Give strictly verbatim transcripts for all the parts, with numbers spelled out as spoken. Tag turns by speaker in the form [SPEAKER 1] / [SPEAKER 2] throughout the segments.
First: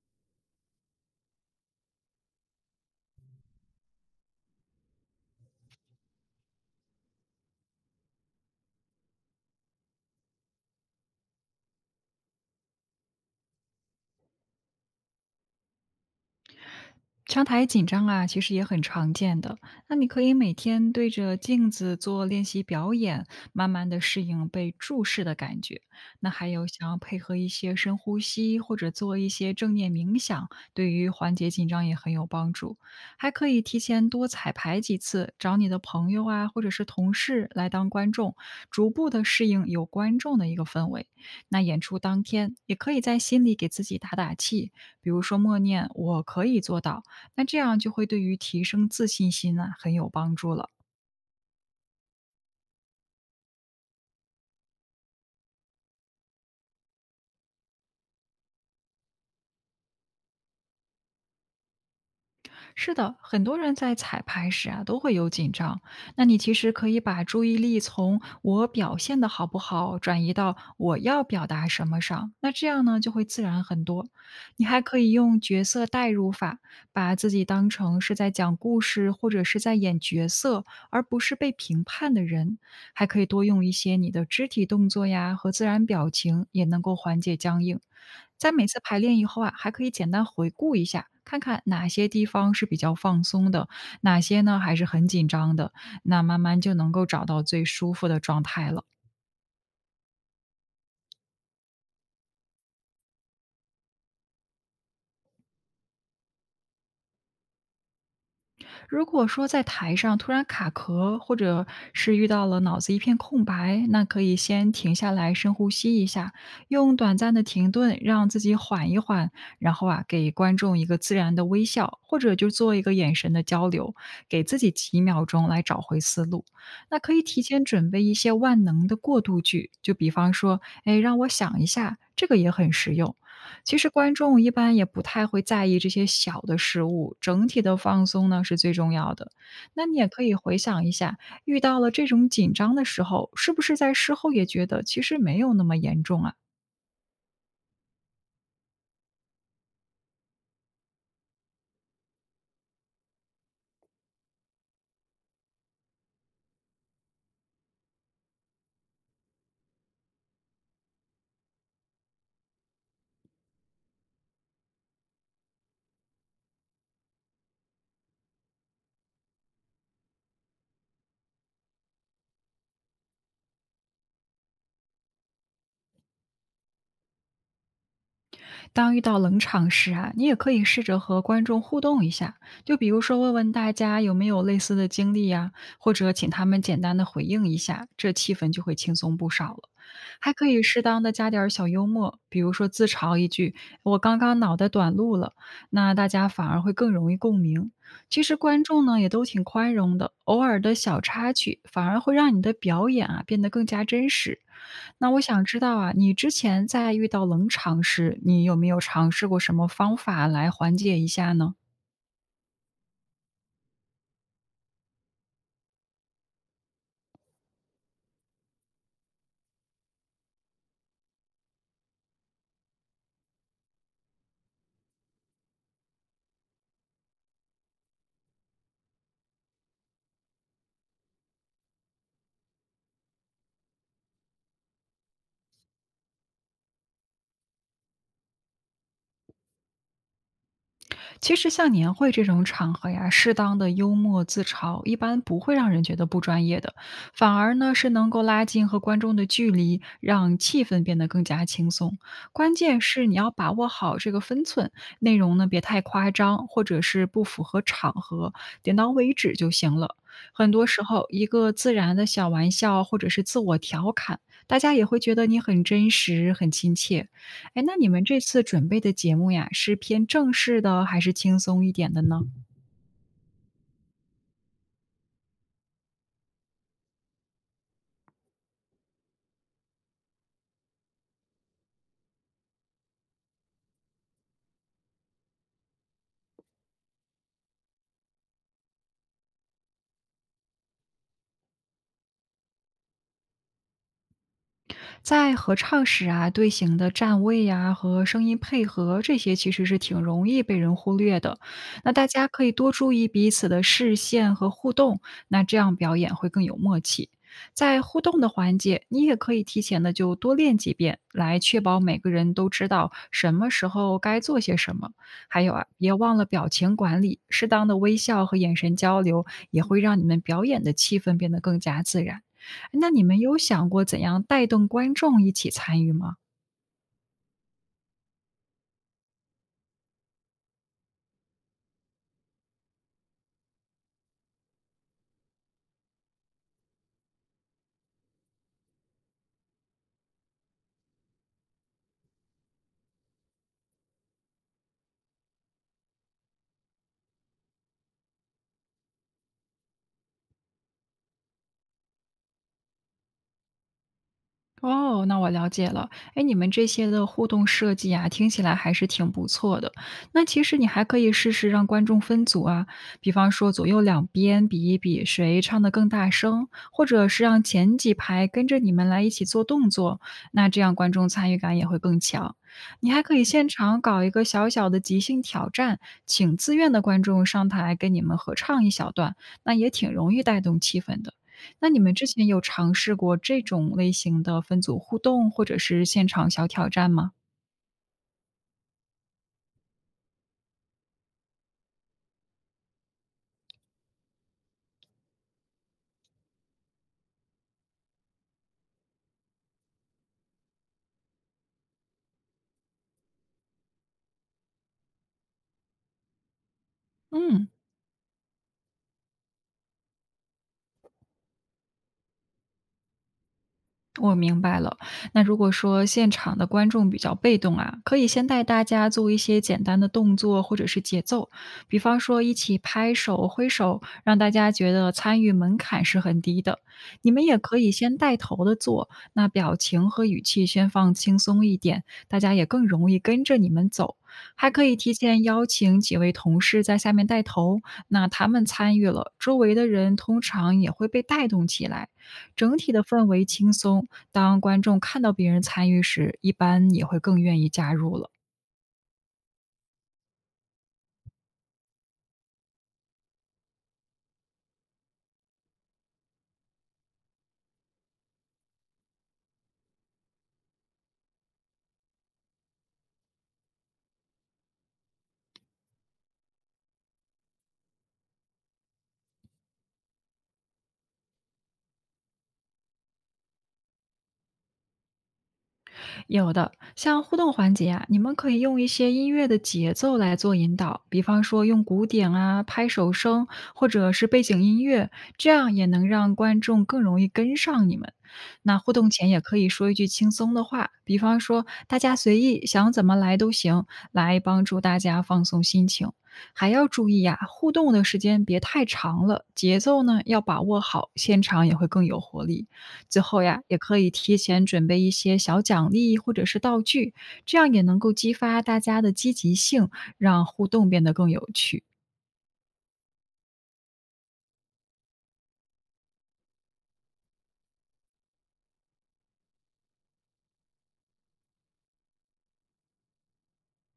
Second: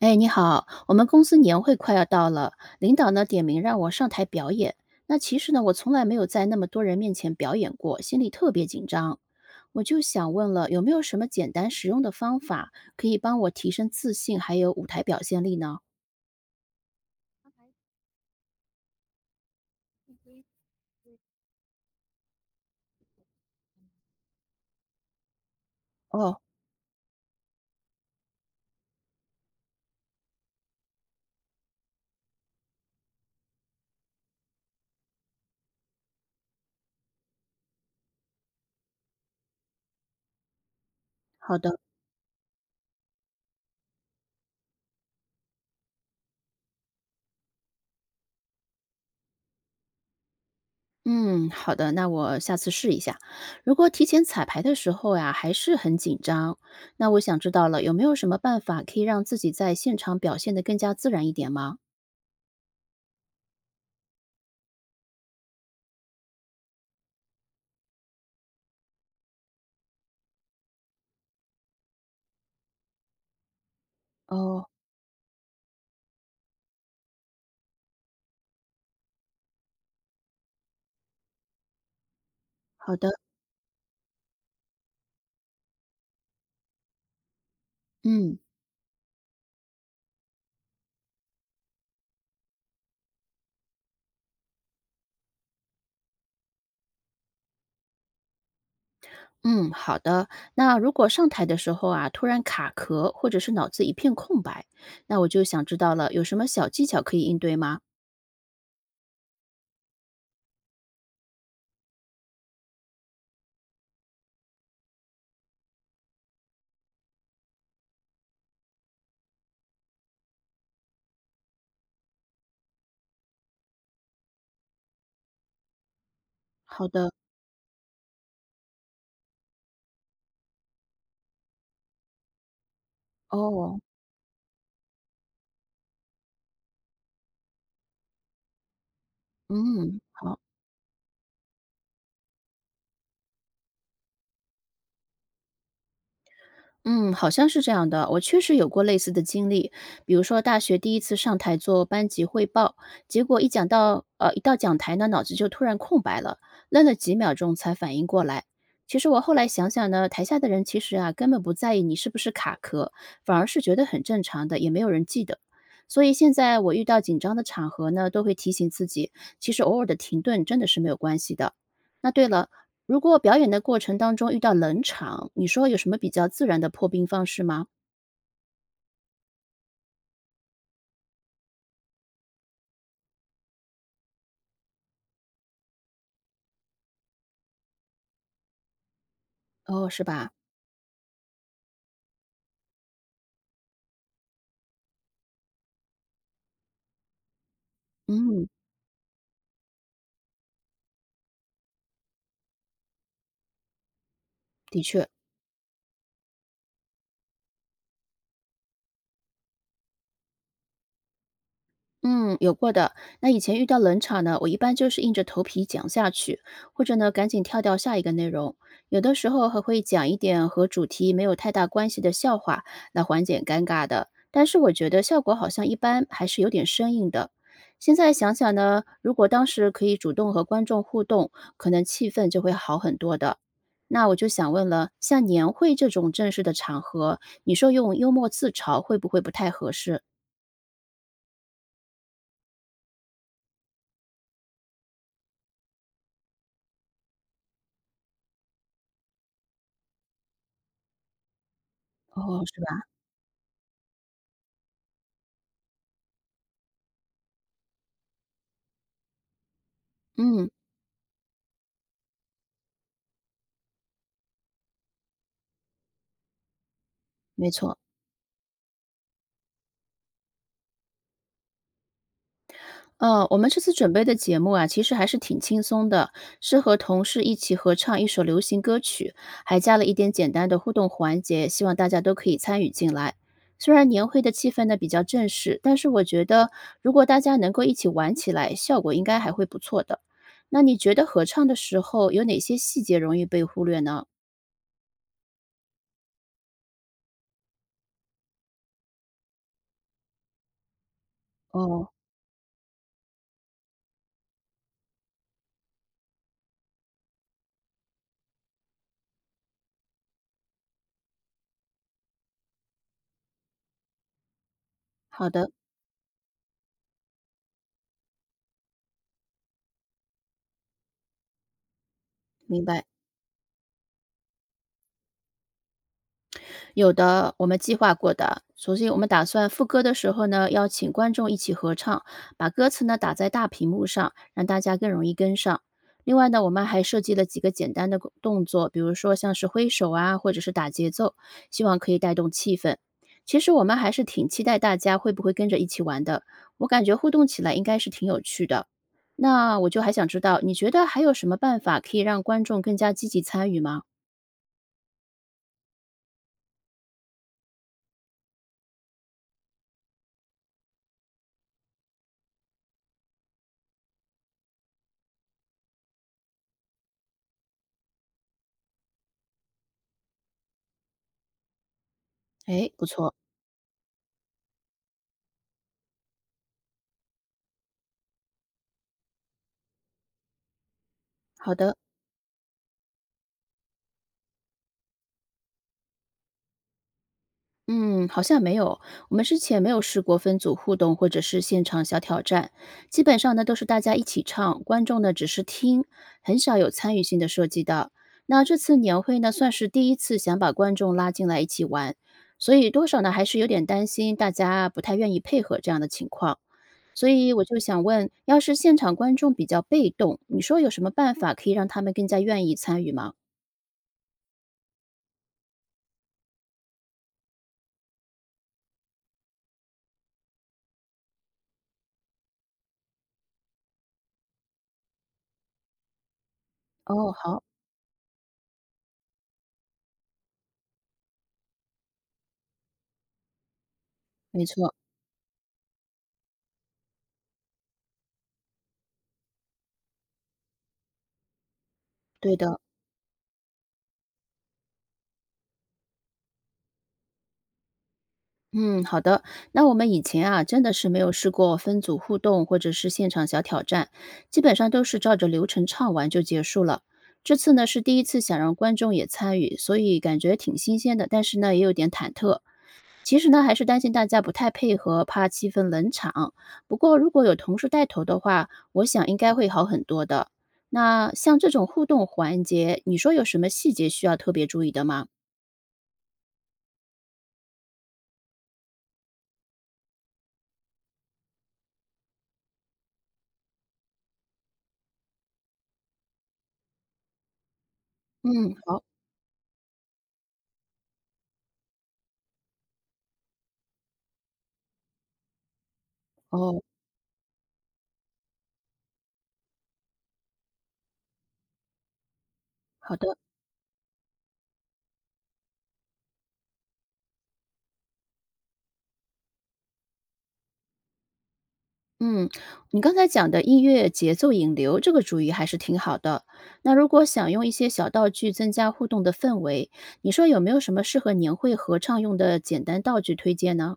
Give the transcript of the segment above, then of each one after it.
[SPEAKER 1] 哎，你好，我们公司年会快要到了，领导呢点名让我上台表演。那其实呢，我从来没有在那么多人面前表演过，心里特别紧张。我就想问了，有没有什么简单实用的方法可以帮我提升自信，还有舞台表现力呢？
[SPEAKER 2] 上台紧张啊，其实也很常见的。那你可以每天对着镜子做练习表演，慢慢的适应被注视的感觉。那
[SPEAKER 1] 哦，
[SPEAKER 2] 还有想要配合一些深呼吸，或者做一些正念冥想，对于缓解紧张也很有帮助。还可以提前多彩排几次，找你的朋友啊，或者是同事来当观众，逐步的适应有观众的一个氛围。
[SPEAKER 1] 好
[SPEAKER 2] 那
[SPEAKER 1] 的，
[SPEAKER 2] 演出当天，也可以在心里给自己打打气，比如说默念“我可以做到”。那这样就会对于提升自信心呢很有帮助了。
[SPEAKER 1] 嗯，好的，那我下次试一下。如果提前彩排的时候呀，还是很紧张，那我想知道了，有没有什么办法可以让自己在现场表现得更加自然一点吗？
[SPEAKER 2] 是的，很多人在彩排时啊都会有紧张，那你其实可以把注意力从我表现的好不好转移到我要表达什么上，那这样呢就会自然很多。你
[SPEAKER 1] 哦，
[SPEAKER 2] 还可以用角色代入法，把自己当成是在讲故事或者是在演角色，而不是被评判的人。
[SPEAKER 1] 好
[SPEAKER 2] 还
[SPEAKER 1] 的，
[SPEAKER 2] 可以多用一些你的肢体动作呀和自然表情，也能够缓解僵硬。
[SPEAKER 1] 嗯。
[SPEAKER 2] 在每次排练以后啊，还可以简单回顾一下，看看哪些地方是比较放松的，哪些呢还是很紧张的，那慢慢就能够找到最舒服的状态了。
[SPEAKER 1] 嗯，好的。那如果上台的时候啊，突然卡壳，或者是脑子一片空白，那我就想知道了，有什么小技巧可以应对吗？
[SPEAKER 2] 如果说在台上突然卡壳，或者是遇到了脑子一片空白，那可以先停下来深呼吸一下，用短暂的停顿让自己缓一缓，然后啊，给观众一个自然的微笑，或者就做一个眼神的交流，给自己几秒钟来找回思路。
[SPEAKER 1] 好
[SPEAKER 2] 那
[SPEAKER 1] 的，
[SPEAKER 2] 可以提前准备一些万能的过渡句，就比方说，哎，让我想一下，这个也很实用。
[SPEAKER 1] 哦，
[SPEAKER 2] 其实观众一般也不太会在意这些小的失误，整体的放松呢是最重要的。那你
[SPEAKER 1] 嗯，
[SPEAKER 2] 也可以
[SPEAKER 1] 好。
[SPEAKER 2] 回想一下，遇到了这种紧张的时候，是不是在事后也觉得其实没有那么严重啊？
[SPEAKER 1] 嗯，好像是这样的。我确实有过类似的经历，比如说大学第一次上台做班级汇报，结果一讲到呃一到讲台呢，脑子就突然空白了，愣了几秒钟才反应过来。其实我后来想想呢，台下的人其实啊根本不在意你是不是卡壳，反而是觉得很正常的，也没有人记得。所以现在我遇到紧张的场合呢，都会提醒自己，其实偶尔的停顿真的是没有关系的。那对了，如果表演的过程当中遇到冷场，你说有什么比较自然的破冰方式吗？
[SPEAKER 2] 当遇到冷场时啊，你也可以试着和观众互动一下，就比如说问问大家有没有类似的经历呀、或者请他们简单的回应一下，这气氛就会轻松不少了。
[SPEAKER 1] 哦，是吧？
[SPEAKER 2] 还可以适当的加点儿小幽默，比如说自嘲一句“我刚刚脑袋短路了”，那大家反而会更容易共鸣。其实
[SPEAKER 1] 嗯，
[SPEAKER 2] 观众呢也都挺宽容的，偶尔的小插曲反而会让你的表演啊变得更加真实。
[SPEAKER 1] 的确。
[SPEAKER 2] 那我想知道啊，你之前在遇到冷场时，你有没有尝试过什么方法来缓解一下呢？
[SPEAKER 1] 嗯，有过的。那以前遇到冷场呢，我一般就是硬着头皮讲下去，或者呢赶紧跳掉下一个内容。有的时候还会讲一点和主题没有太大关系的笑话来缓解尴尬的，但是我觉得效果好像一般，还是有点生硬的。现在想想呢，如果当时可以主动和观众互动，可能气氛就会好很多的。那我就想问了，像年会这种正式的场合，你说用幽默自嘲会不会不太合适？
[SPEAKER 2] 其实像年会这种场合呀，适当的幽默自嘲，一般不会让人觉得不专业的，反而呢是能够拉近和观众的距离，让气氛变得更加轻松。
[SPEAKER 1] 哦，
[SPEAKER 2] 关
[SPEAKER 1] 是吧？
[SPEAKER 2] 键是你要把握好这个分寸，内容呢别太夸张，或者是不符合场合，点到为止就行了。
[SPEAKER 1] 嗯。
[SPEAKER 2] 很多时候，一个自然的小玩笑或者是自我调侃，大家也会觉得你很真实、很亲切。
[SPEAKER 1] 没
[SPEAKER 2] 哎，那
[SPEAKER 1] 错，
[SPEAKER 2] 你们这次准备的节目呀，是偏正式的还是轻松一点的呢？
[SPEAKER 1] 呃，我们这次准备的节目啊，其实还是挺轻松的，是和同事一起合唱一首流行歌曲，还加了一点简单的互动环节，希望大家都可以参与进来。虽然年会的气氛呢比较正式，但是我觉得如果大家能够一起玩起来，效果应该还会不错的。那你觉得合唱的时候有哪些细节容易被忽略呢？
[SPEAKER 2] 在合唱时啊，队形的站位呀、和声音配合这些其实是挺容易被人忽略的。
[SPEAKER 1] 哦，
[SPEAKER 2] 那大家可以多注意彼此的视线和互动，那这样表演会更有默契。在互动的环节，你也可以提前的就多练几遍，来确保每个人都知道什么时候该做些什么。
[SPEAKER 1] 好
[SPEAKER 2] 还
[SPEAKER 1] 的，
[SPEAKER 2] 有啊，别忘了表情管理，适当的微笑和眼神交流也会让你们表演的气氛变得更加自然。
[SPEAKER 1] 明白。
[SPEAKER 2] 那你们有想过怎样带动观众一起参与吗？
[SPEAKER 1] 有的，我们计划过的。首先，我们打算副歌的时候呢，邀请观众一起合唱，把歌词呢打在大屏幕上，让大家更容易跟上。另外呢，我们还设计了几个简单的动作，比如说像是挥手啊，或者是打节奏，希望可以带动气氛。其实我们还是挺期待大家会不会跟着一起玩的，我感觉互动起来应该是挺有趣的。那我就还想知道，你觉得还有什么办法可以让观众更加积极参与吗？
[SPEAKER 2] 哦，那我了解了。哎，你们这些的互动设计啊，听起来还是挺不错的。那其实你还可以试试让观众分组啊，比方说左右两边比一比谁唱的更大声，或者是让前几排跟着你们来一起做动作，那这样观众参与感也会更强。
[SPEAKER 1] 诶，不
[SPEAKER 2] 你还
[SPEAKER 1] 错，
[SPEAKER 2] 可以现场搞一个小小的即兴挑战，请自愿的观众上台跟你们合唱一小段，那也挺容易带动气氛的。
[SPEAKER 1] 好
[SPEAKER 2] 那
[SPEAKER 1] 的。
[SPEAKER 2] 你们之前有尝试过这种类型的分组互动，或者是现场小挑战吗？
[SPEAKER 1] 嗯，好像没有。我们之前没有试过分组互动或者是现场小挑战，基本上呢都是大家一起唱，观众呢只是听，很少有参与性的设计的。那这次年会呢，算是第一次想把观众拉进来一起玩，所以多少呢还是有点担心大家不太愿意配合这样的情况。所以我
[SPEAKER 2] 嗯。
[SPEAKER 1] 就想问，要是现场观众比较被动，你说有什么办法可以让他们更加愿意参与吗？
[SPEAKER 2] 我明白了。那如果说现场的观众比较被动啊，可以先带大家做一些简单的动作或者是节奏，比方说一起拍手、挥手，让大家觉得参与门槛是很低的。你
[SPEAKER 1] 哦，
[SPEAKER 2] 们也
[SPEAKER 1] 好，
[SPEAKER 2] 可以先带头的做，那表情和语气先放轻松一点，大家也更容易跟着你们走。
[SPEAKER 1] 没
[SPEAKER 2] 还可
[SPEAKER 1] 错，
[SPEAKER 2] 以提前邀请几位同事在下面带头，那他们参与了，周围的人通常也会被带动起来。
[SPEAKER 1] 对
[SPEAKER 2] 整
[SPEAKER 1] 的。
[SPEAKER 2] 体的氛围轻松，当观众看到别人参与时，一般也会更愿意加入了。
[SPEAKER 1] 嗯，好的。那我们以前啊，真的是没有试过分组互动或者是现场小挑战，基本上都是照着流程唱完就结束了。这次呢是第一次想让观众也参与，所以感觉挺新鲜的，但是呢也有点忐忑。其实呢还是担心大家不太配合，怕气氛冷场。不过如果有同事带头的话，我想应该会好很多的。那像这种互动环节，你说有什么细节需要特别注意的吗？
[SPEAKER 2] 有的，像互动环节啊，你们可以用一些音乐的节奏来做引导，比方说用鼓点啊、拍手声，或者是背景音乐，这样也能让观众更容易跟上你们。
[SPEAKER 1] 嗯，
[SPEAKER 2] 那互
[SPEAKER 1] 好，
[SPEAKER 2] 动前也可以说一句轻松的话，比方说“大家随意，想怎么来都行”，来帮助大家放松心情。还
[SPEAKER 1] 哦，
[SPEAKER 2] 要注意呀、互动的时间别太长了，节奏呢要把握好，现场也会更有活力。
[SPEAKER 1] 好
[SPEAKER 2] 最
[SPEAKER 1] 的。
[SPEAKER 2] 后呀，也可以提前准备一些小奖励或者是道具，这样也能够激发大家的积极性，让互动变得更有趣。
[SPEAKER 1] 嗯，你刚才讲的音乐节奏引流这个主意还是挺好的。那如果想用一些小道具增加互动的氛围，你说有没有什么适合年会合唱用的简单道具推荐呢？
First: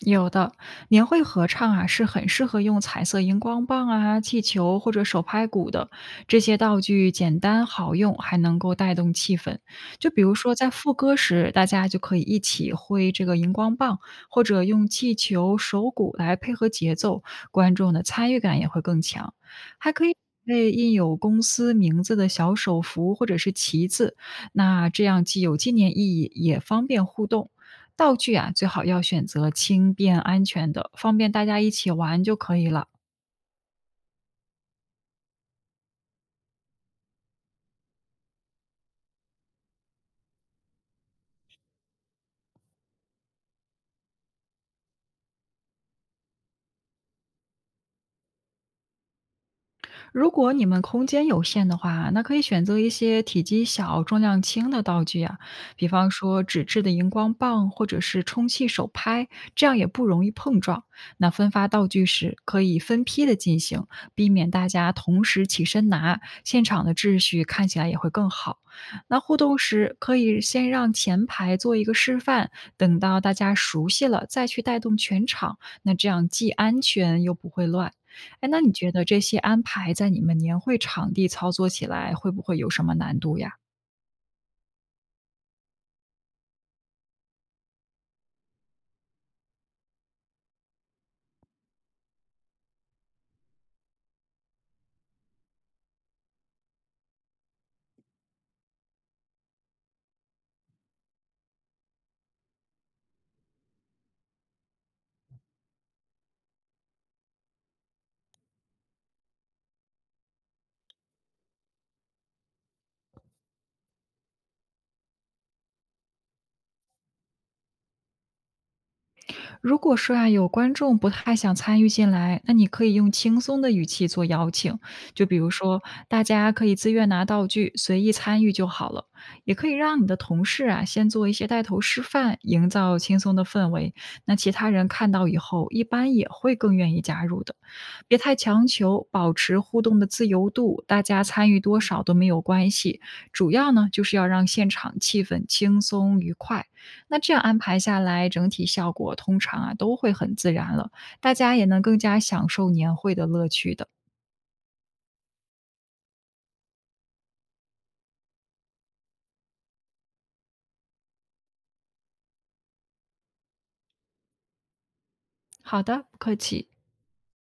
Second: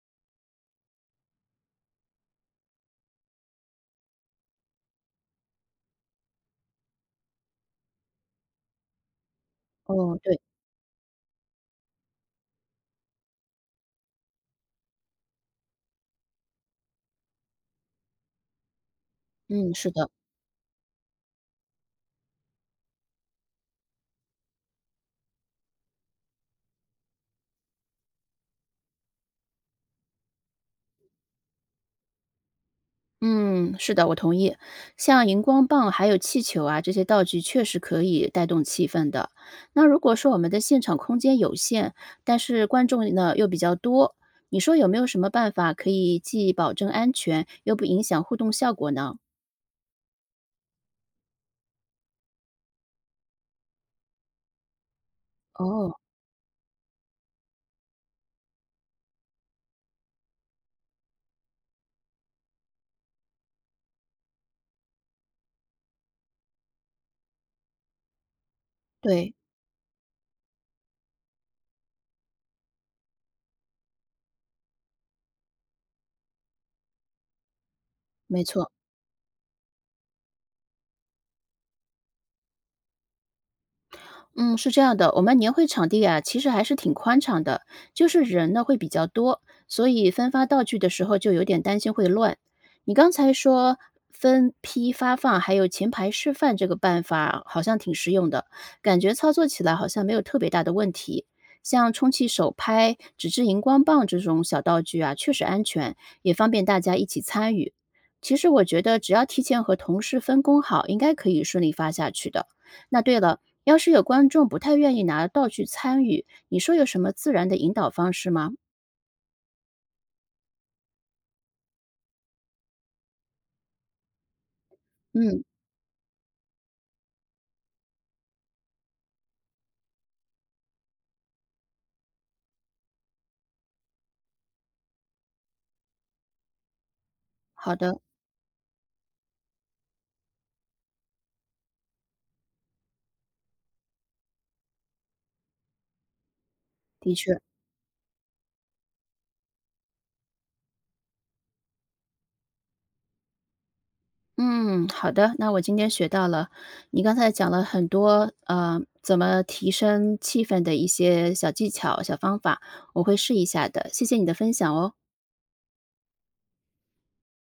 [SPEAKER 2] 有的，年会合唱啊，是很适合用彩色荧光棒啊、气球或者手拍鼓的。这些道具简单好用，还能够带动气氛。就
[SPEAKER 1] 哦，
[SPEAKER 2] 比如
[SPEAKER 1] 对，
[SPEAKER 2] 说在副歌时，大家就可以一起挥这个荧光棒，或者用气球、手鼓来配合节奏，观众的参与感也会更强。
[SPEAKER 1] 嗯，是
[SPEAKER 2] 还可
[SPEAKER 1] 的，
[SPEAKER 2] 以。为印有公司名字的小手幅或者是旗子，那这样既有纪念意义，也方便互动。道具啊，最好要选择轻便安全的，方便大家一起玩就可以了。
[SPEAKER 1] 嗯，是的，我同意。像荧光棒还有气球啊，这些道具确实可以带动气氛的。那如果说我们的现场空间有限，但是观众呢又比较多，你说有没有什么办法可以既保证安全又不影响互动效果呢？
[SPEAKER 2] 如果你们空间有限的话，那可以选择一些体积小、重量轻的道具啊，比
[SPEAKER 1] 哦，
[SPEAKER 2] 方说纸质的荧光棒或者是充气手拍，这样也不容易碰撞。那分发道具时可以分批的进行，避免大家同时起身拿，现场的秩序看起来也会更好。那
[SPEAKER 1] 对，
[SPEAKER 2] 互动时可以先让前排做一个示范，等到大家熟悉了再去带动全场，那这样既安全又不会乱。
[SPEAKER 1] 没
[SPEAKER 2] 哎，那
[SPEAKER 1] 错。
[SPEAKER 2] 你觉得这些安排在你们年会场地操作起来会不会有什么难度呀？
[SPEAKER 1] 嗯，是这样的，我们年会场地啊，其实还是挺宽敞的，就是人呢会比较多，所以分发道具的时候就有点担心会乱。你刚才说分批发放，还有前排示范这个办法，好像挺实用的，感觉操作起来好像没有特别大的问题。像充气手拍、纸质荧光棒这种小道具啊，确实安全，也方便大家一起参与。其实我觉得，只要提前和同事分工好，应该可以顺利发下去的。那对了，要是有观众不太愿意拿道具参与，你说有什么自然的引导方式吗？
[SPEAKER 2] 如果说啊，有观众不太想参与进来，那你可以用轻松的语气做邀请，就比
[SPEAKER 1] 嗯，
[SPEAKER 2] 如说大家可以自愿拿道具，随意参与就好了。也可以让你的同事啊先做一些带头示范，营造轻松的氛围。那其他人看到以后，一般也会更愿意加入的。
[SPEAKER 1] 好的，
[SPEAKER 2] 别太强求，保持互动的自由度，大家参与多少都没有关系。主要呢，就是要让现场气氛轻松愉快。
[SPEAKER 1] 的
[SPEAKER 2] 那这
[SPEAKER 1] 确，
[SPEAKER 2] 样安排下来，整体效果通常啊都会很自然了，大家也能更加享受年会的乐趣的。
[SPEAKER 1] 嗯，好的，那我今天学到了，你刚才讲了很多，呃，怎么提升气氛的一些小技巧、小方法，我会试一下的，谢谢你的分享哦。
[SPEAKER 2] 好的，不客气。